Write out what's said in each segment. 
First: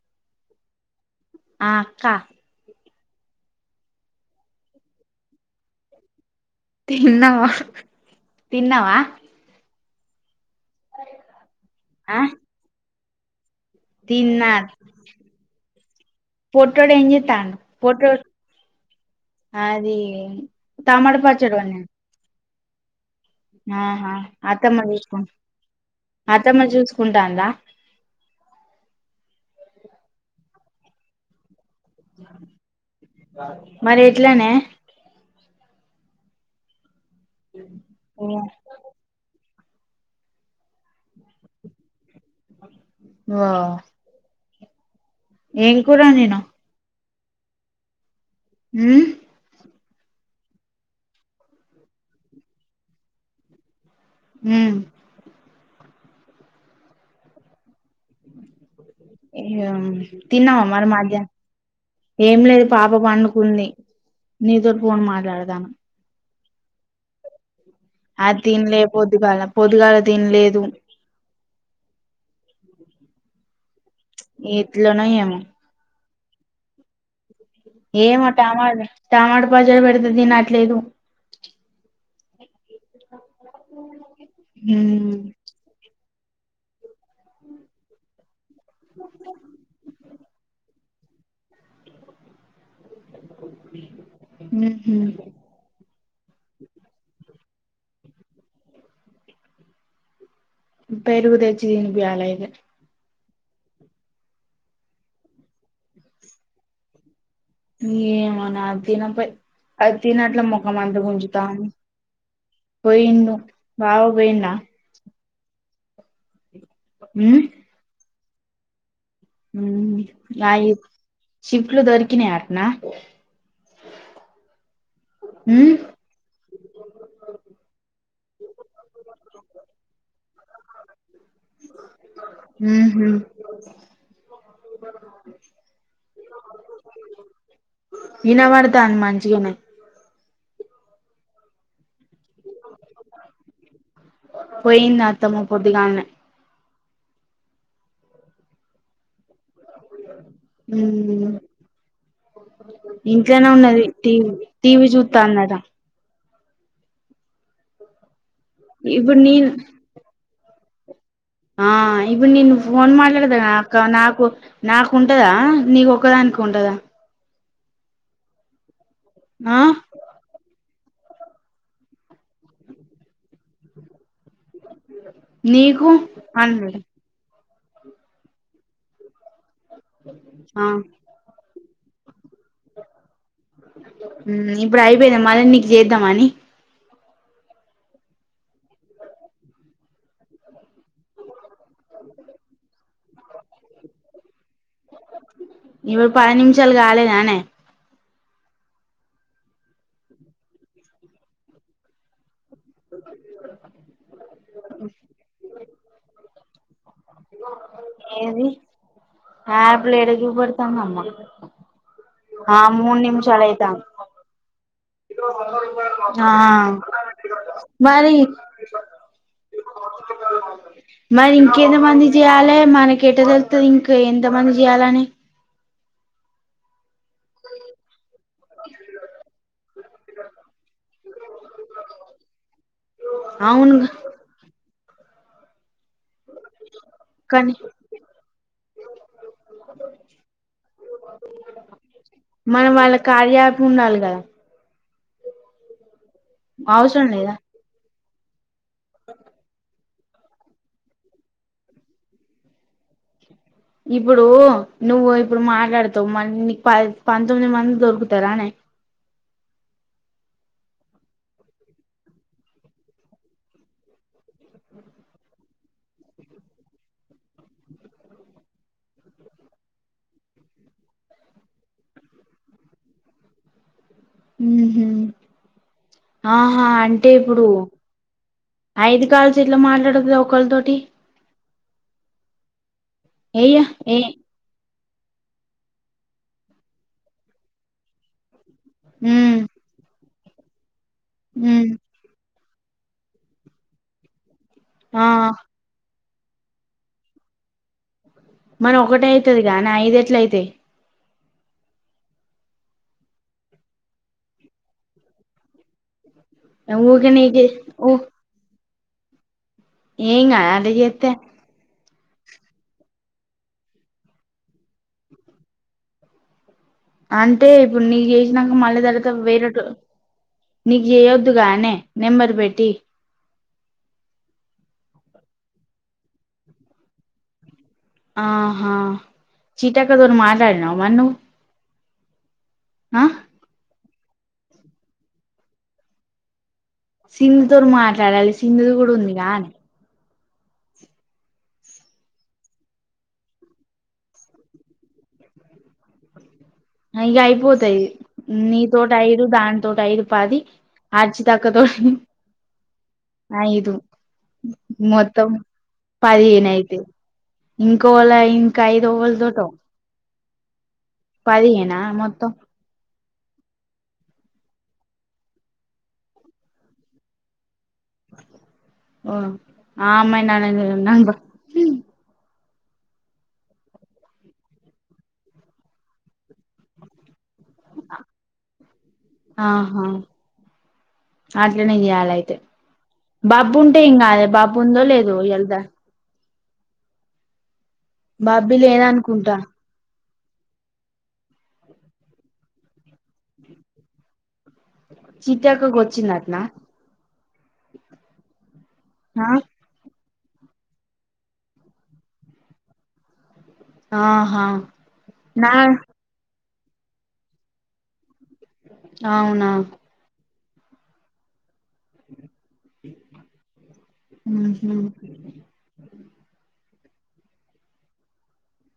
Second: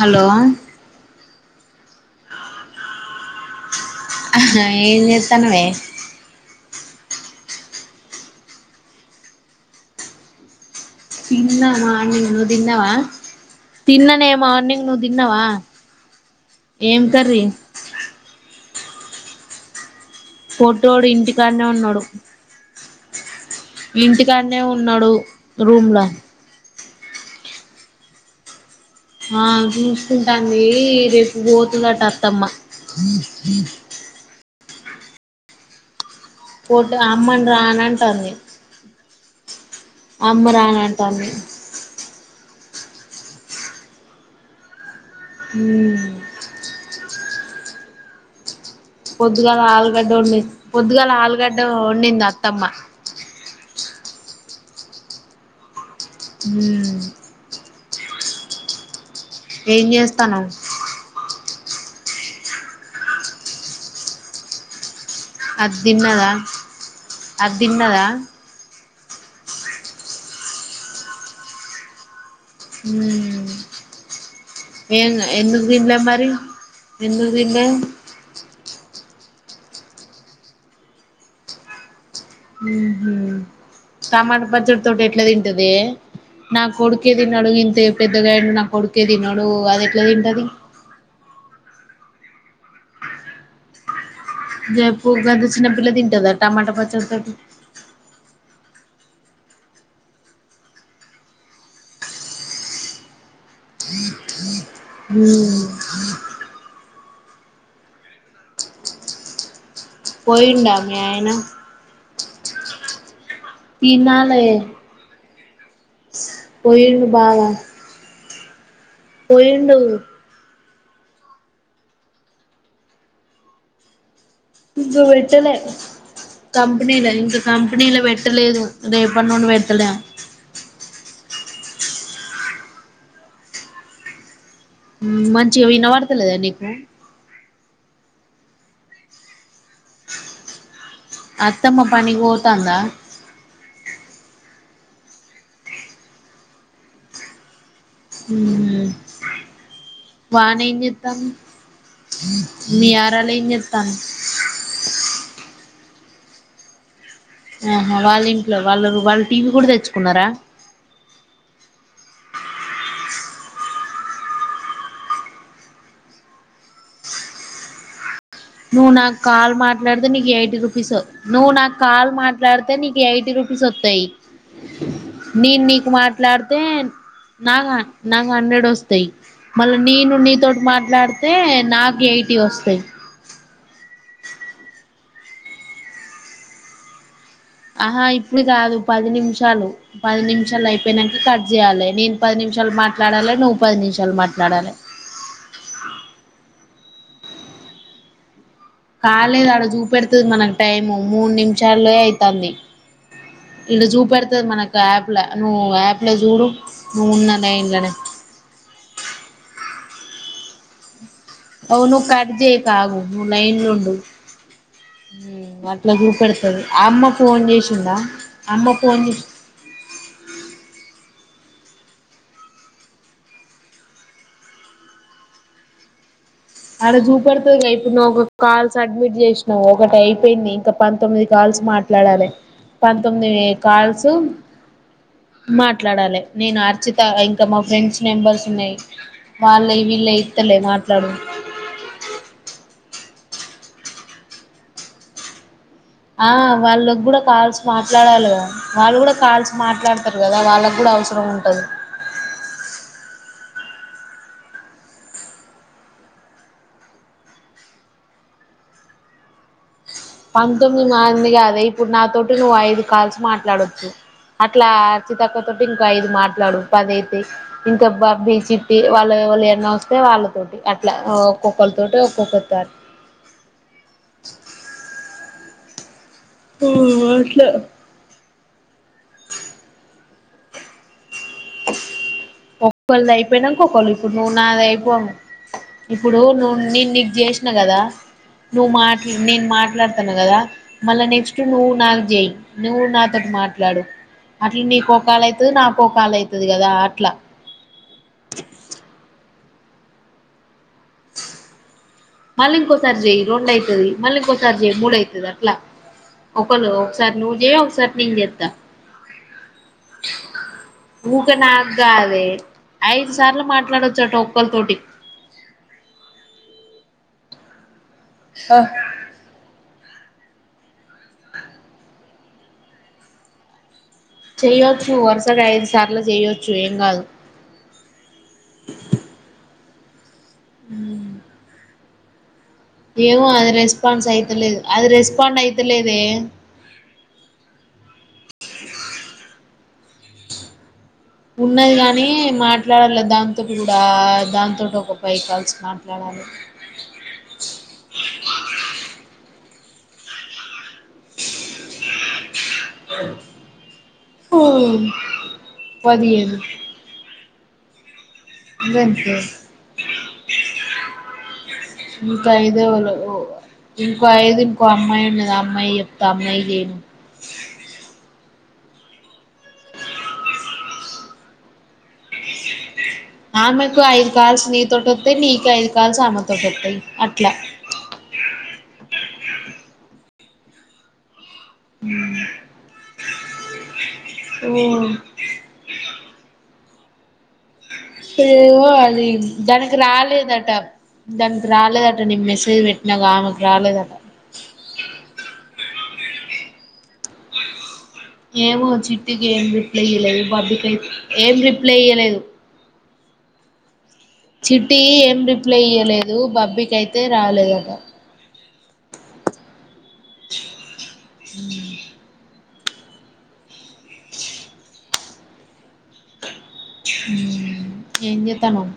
Hello ఆ అక్క ఆహ్ ఎమ్ జేత్తనవే తిన్నవా తిన్న ఆ మార్నింగ్ నువ్ దిన్నవా తిన్నానే తిన్నా మార్నింగ్ నువ్వు తిన్నావా పొట్టోడు ఏం కర్రీ చేత్తాండు పొట్టోడు అది పొట్టోడు టమాట ఇంటి పచ్చడి కానే వండినా ఉన్నాడు. ఆహా ఇంటికాడనే అత్తమ్మ ఉన్నాడు చూస్కో రూమ్ ల అత్తమ్మ చూస్ ఉంటాందా ఆ చూస్కుంటాంది రేపు పో తదట అతమ్మ మరి ఎట్లనే పో అమ్మన్ రా అనంటాంది. అమ్మ రాన్ అంటాంది. ఆ హ్మ్ ఉమ్ పొద్దుగాల ఆలు గడ్డ ఒండి పొద్దుగాల ఆలుగడ్డ వొండింది అత్తమ్మ హ్మ్ మ్ ఏం చేస్తాన్నవ్ తిన్నవా మరి మధ్యా ఏం లేదు. పాప పండుకుంది నీతోట్ పోన్ మా అద్ తిన్నదా అద్ తిన్నదా అది తినలే పొద్దుగాల పొద్దుగాల తిన్లేదు. హ్మ్ ఏ ఎట్లనో ఏమో ఎందుకు తిన్లే మర్ రి ఎందుక్ ఏమో టమాట టమాట పచ్చడ పెడితే తినట్లేదు. మ్ హ్ టమాట పచ్చడి తోటి హ్మ్ ఎట్ల తింటదే నా కొడుకే తినడు ఇంత పెద్దగయ్యిండు. కొడుకే తినడు అద్ ఎట్ల తింటది. ఉహు జెప్పు గంత చిన్నపిల్ల తింటదా టమాట పచ్చడ్ తోటి పెరుగు తెచ్చి తిన్పియ్యాలె ఇగ హ్ నీ ఏమో నా తినపొయి అద్ తినట్ల పోయిండా మొఖం మీ అంతా ఆయన గుంజుతాం పోయిండు బావ పోయిండా హా పోయిండు బావ పోయిండు ఉమ్ నాయి షిప్లుదొరికినయాట్నా [inaudible] ఇంక పెట్టలే కంపెనీల ఇంక కంపెనీల పెట్ ట్టలేదు రేపనుండి పేడ్తడేమో ఉహు మ్ మంచిగా వినపడ్తలేదా నీకు ఇనావడ్తంది మాంచిగనే అత్తమ్మ పనీక్పోతాందా పోయింది అత్తమ్మ పోద్దుగాల్నే ఊమ్ వానెం జేతంది మీ యారాలెం జేతాంది త్త న్నద ఆహా వాలింట్ వాళ్ళగు ఇప్పుడు వాళ్ టీవీ నేను గుడా తెచ్చుకున్నర ఆ ఇప్పుడు నేను ఫోన్ మాట్లడ్త గదా అక్క నాకు నాకుంటదా నీకు ఒక్కదానికె ఉంటదా నువు నాక్ కాల్ ఆ మాట్లాడితే నీ ఎయిటీ రుప్ సు నువ్వు నాకు కాల్ మాట్లాడ్తే నీకు ఎయిటీ రుపీస్ ఒత్తయ్ నేను నీకు మాట్లాడ్తే అన్నాడు నాక నాకు హండ్రెడ్ ఒస్తాయి మళ్ళ నేను నీతోటి ఆ మాట్లాడ్తే నా ఎయిటి ఒస్తయ్ ఉమ్ ఇప్పుడు ఐపోయిందా మళీ నీకు జేద్దాం అని ఆహా ఇప్పుడు గాదు పది నిమిషాలు పది నిమిషాలు ఐపోయినాక కట్ చేయాలి నేను పది నిమిషాలు మాట్లాడాలె నువ్వు పది నిమిషాలు మాట్లాడాలే ఇవి పది నిమిషాలు కాలేదనే కాలేదు అడ జుపెడ్తది మనక్ టైము మూడు నిమిషాలె ఐతంది ఇల్ల జుపెడ్తది మనకు యాప్ల నువ్వు యాప్ల జూడు ఊన్నలైన్లనే ల ఎడ జుపెడ్తంది అమ్మ ఒ నువ్వు కట్ జేయికు ఆగు నువ్వు అయితాంది లైన్లుండు అట్లా ఆ చూపెడ్తది ఆ అమ్మ ఫోన్ జేశిందా మరి అమ్మ ఫోన్ జేసి మరి ఇంకెంత మంది జేయాలె మనకెట్ట తెల్తది ఇంక ఎంత మంది జేయాలని అడ జుపెడ్తదిగా ఇప్పుడు నువ్వు ఒక కాల్స్ సడ్మిట్ చేసినావు ఒకటి ఐపోయింది ఇంక పంతొమ్మిది కాల్స్ మాట్లాడాలే పంతొమ్మిది అవును కాల్సు మాట్లాడాలె నేను అర్చిత ఇంక కానీ మా ఫ్రెండ్స్ నెంబర్స్ ఉన్నాయి వాళ్ళయ్ వీళ్ళేయ్ ఇత్తలే మాట్లాడు మనం వాళ్ళ కార్యా యాప్ ఉండాలే గదా ఆ అవసరం వాళ్ళగుడా లేదా కాల్స్ మా ట్లాడాలగ వాళ్ళు కూడా కాల్స్ మాట్లాడు తర్ కదా వాళ్ళకి కూడా అవసరం ఉంటది ఇప్పుడు నువ్వు ఇప్పుడు మాట్లాడుతావు మ నీకు ప పంతొమ్మిది మంది దొరుకుతారా అనే పంతొమ్మిది మంది కాదే ఇప్పుడు నాతోటి నువ్వు ఐదు కాల్స్ మాట్లాడొచ్చు అట్లా అ చితక్క తటి ఇంకా ఐదు మాట్లాడు పదయితే ఇంకా బాబ్బీ చిట్టి వాళ్ళు ఎన్న వస్తే వాళ్ళతోటి అట్లా ఒక్కొక్కరితోటి ఒక్కొక్కరితో ఉహు ఆహా అంటే ఇప్పుడు ఐదు కాల్స్ ఎట్లా మాట్లాడదు ఒకళ్ళతోటి ఓ ఒకల్ది ఏయ్య అయిపోయినాక ఒకళ్ళు ఏ ఇప్పుడు నువ్వు నాది అయి ఇప్పుడు నువ్ నీ నీకు చేసిన కదా నువ్వు మాట్ల ఉమ్ నేను మాట్లా కదా మళ్ళ నెక్స్ట్ నువ్వు ఉమ్ నాకి చేయ్ నువ్వు నాతోటి మాట్లాడు అట్లు నీకో ఆ కాల్ అయితది నాకో కాల్ అయి కదా ఆట్లా మరి ఒకటయి అది గానీ ఐదు ఎట్లయితయి మళ్ళీ ఇంకోసారి చెయ్ రెండు అయితది మళ్లింకోసార్ చేయ్ మూడు అయితది అట్లా ఒకరు ఊకే ఒకసారి నువ్వు నీకే చేయ ఊ ఒకసారి నే చేస్తా ఏం గాదా అట్ల చెత్తే ఊకే నాకు కాదే ఐదు సార్లు మాట్లాడొచ్చు అట ఒక్కళతోటి అంటే ఇప్పుడు నీకి చేేసినాక మాల్ దానితో వేరో టు నీకు చేయొద్దుగానే నెంబరు పెట్టి చేయొచ్చు వరుసగా ఐదు సార్లు చేయొచ్చు ఏం కాదు ఆహా చి చెక్కరు ఓరు మార్ కద్న మన్ను ఏమో అది రే రెస్పాన్స్ అయితలేదు అది రెస్పాండ్ అయితలేదే సింధుతోోరు మాట్లాడాలి సింధు కూడా ఉంది కా అని ఉన్నది కాని మాట్లాడాలి దాంతోటి కూడా దాంతోటి ఒక ఫైవ్ కాల్స్ మాట్లాడాలి అయ్యా అయిపోతాయి నీ తోటి అయిదు దాని తోటి ఐదు పాది అడ్చితక్కతో ఐదు మొత్తం పదిహేను అయితయి ఇంకోలై ఇంక ఐదు ఓవల్తోటో ఇంక ఐదు ఏవలోరో ఇంకో ఐదు ఇంకో అమ్మాయి ఉన్నది ఆ అమ్మాయికి చెప్తా అమ్మాయికి చేయునువ్ హ్మ్ ఆ అమ్మాయి నానేనా నాన్ బర్ ఆమేకు ఐదు కాల్స్ నీతోటోత్తయి నీకు ఐదు కాల్స్ ఆమే తోటత్తయి అట్లా ఆహా అట్లనే చేయాల అయితే బబ్బూ ఉంటే ఏం కాదే బబ్బుందో లేదో ఇయల దాన్ బాబ్బి ఓ అది లేదనుకుంటా దనకి రాలేద్ దట దానికి రాలేదట నీక్ మెసేజ్ పెట్టినగ ఆమెకు రాలేదట చిట్టక్కకి వచ్చిందట్న ఏమో చిట్టికి ఏం రిప్లై ఇయలేదు బబ్బీ ఏం రిప్లై ఇయ్యలేదు ఆహా చిట్టి ఏం నా రిప్లై ఇయ్యలేదు బబ్బీ కయితే రాలేదట అవునా ఉహు ఎంజేతనవ్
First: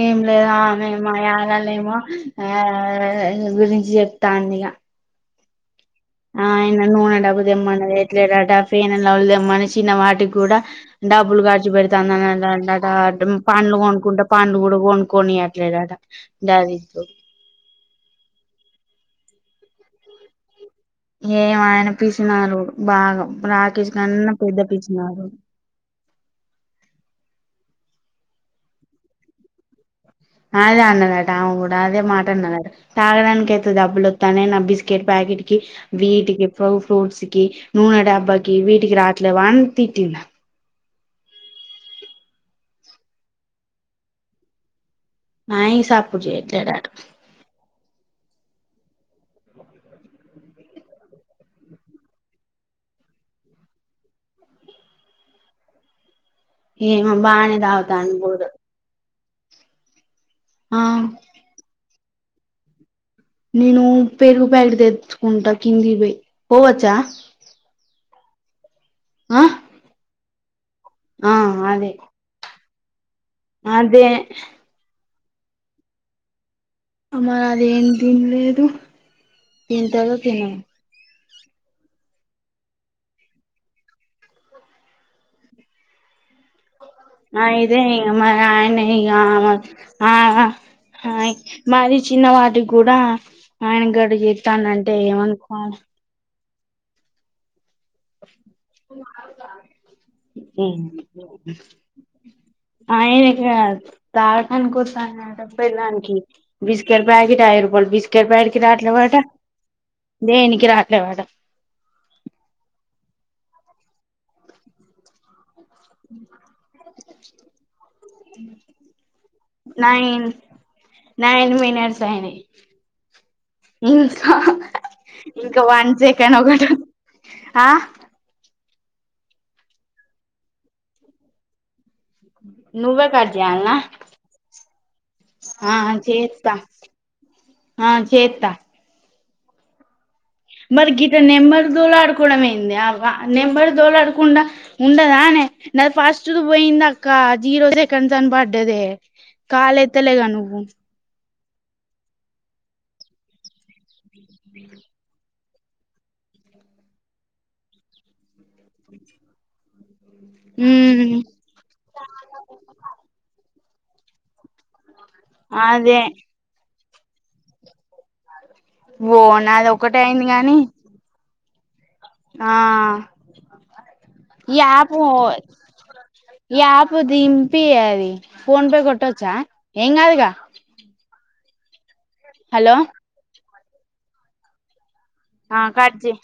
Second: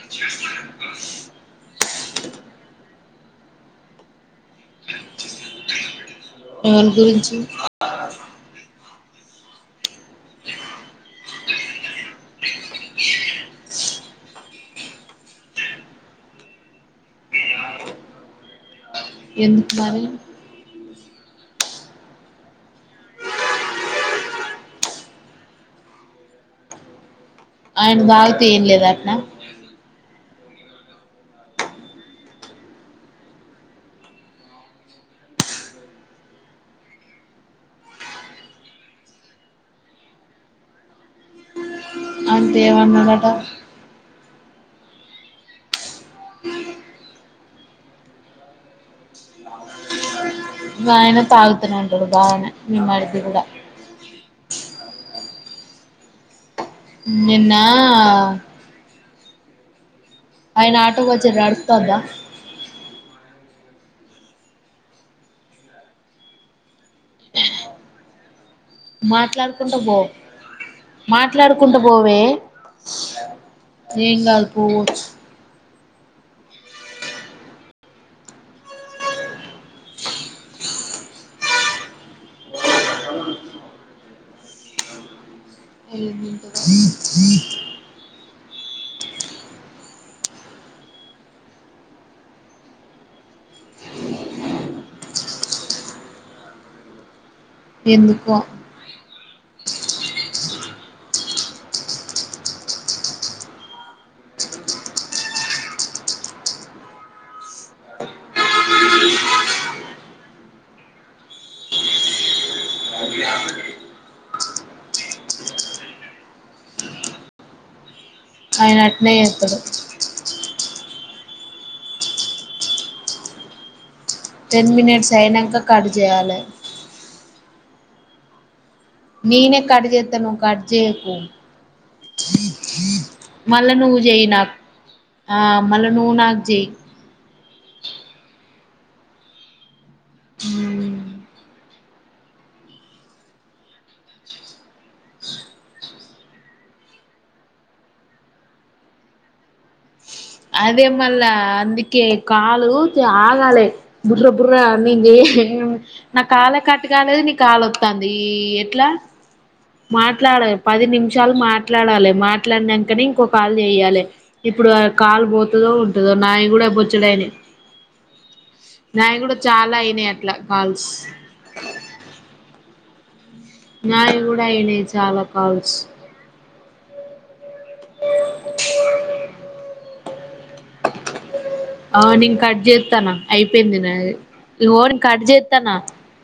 ఏం లేదు ఆమే మా యారాలు ఏమో ఆ హ్ గురించి చెప్తాంది ఇగ ఆయిన ఎవరి నూనె గురించి డబ్బ తిమ్మన్న తేట్లేడటా ఫెయిరెన్లవ్లీతిమ్మన్న చిన్న వాటికి కూడా డబ్బులు ఖర్చు పెడుతందిని అంటాండట పండ్లు కొనుకుంటే పండ్లు కూడా కొనుక్కొనియట్లేడట గది ఎందుకు మరి ఏం ఆయన పిసినారోడు బాగా రాకేష్ కన్నా పెద్ద పిసినారోడు ఆయన తాగుతే ఏం లేదు అటన అదే అన్నదట ఆమె కూడా అదే మాట అన్నదట తాగడానికి అయితే డబ్బులు ఒత్తనాయి నా బిస్కెట్ ప్యాకెట్ కి వీటికి ఫ్రూట్స్ కి నూనె డబ్బకి వీటికి రాట్లేవా అని తిట్టింద అంటే ఏమన్నడట నాయి సప్పుడు చేయలేడట వయనే తాగుతనంటడు బాగనే మీ మరిది కూడా ఏమో నిన్న బాగనే అనే తాగుతాండు బుడు ఆయన ఆటో మంచిగ నడుతందా నేను పెరుగు ప్యాకిట్ తెచ్చుకుంటా కింది పోయి పోవచ్చా ఆ మాట్లాడుకుంటా పో ఆ మాట్లాడుకుంటా అదే పోవే అదే ఏం కాదు పోవొచ్చు అమ్మా నాది ఏం తినలేదు దని తర్వా తినము అయిదే ఇ మరి ఆయన ఇ ఆ మరి చిన్నవాటికి కూడా ఆయన గడ చెస్తానంటే ఏమనుకోవాలి ఎందుకో ఆయనక తాగటానికిస్తాట పల్లానికి బిస్కెట్ ప్యాకెట్ అయ్య రూపాయలు బిస్కెట్ ప్యాకకి రాట్లేవాట దేనికి రాట్లేవాట ఆయన అట్నే ఎస్తడు నైన్ నైన్ మినిట్స్ అయిన టెన్ మినిట్స్ అయినాక కట్ సెకండ్ చేయాలి ఒకటి ఆ నేనే కట్ చేతను కట్ చేయకు నువ్వే కట్ మల చేయాల్నా ను జై నాకు ఆ మల నుూ నాగ జై ఆ చేత మరి మ్మ్ గిత నెంమరు దోలా ఆడుకోవడంమయింది నెంమరు దోలా ఆడకుండా ఉండదానే నాది ఫస్ట్ పోయింది అక్క జీరో సెకండ్స్ అని పడ్డదే కాల్ ఎత్తలే కను అదే మళ్ళ అందుకే కాలు ఆగాలి బుర్ర బుర్రా నం నా కాల్ కట్ కాలేదు నీ కాలుొస్తుంది ఎట్లా మాట్లాడాలి పది ఉమ్ నిమిషాలు మాట్లాడాలి మాట్లాడినాకని ఇంకొక చేయాలి ఇప్పుడు కాలు పోతుందో అదే ఉంటదో నా కూడా చడనే నాయ ఓ కూడా నాది చాలా ఒకటే అయినాయి అయింది అట్లా గాని కాల్స్ ఆ నాది కూడా ఈ అయిన యాప్ చాలా కాల్స్ ఈ ఆప్ దింపి అది ఫోన్ పే కొట్టవచ్చా ఎం కదుగా ఆ నింగ్ కట్ చేస్తాయి పందినాోన్ కట్ ఆ చేస్తున్న కట్ చెయ్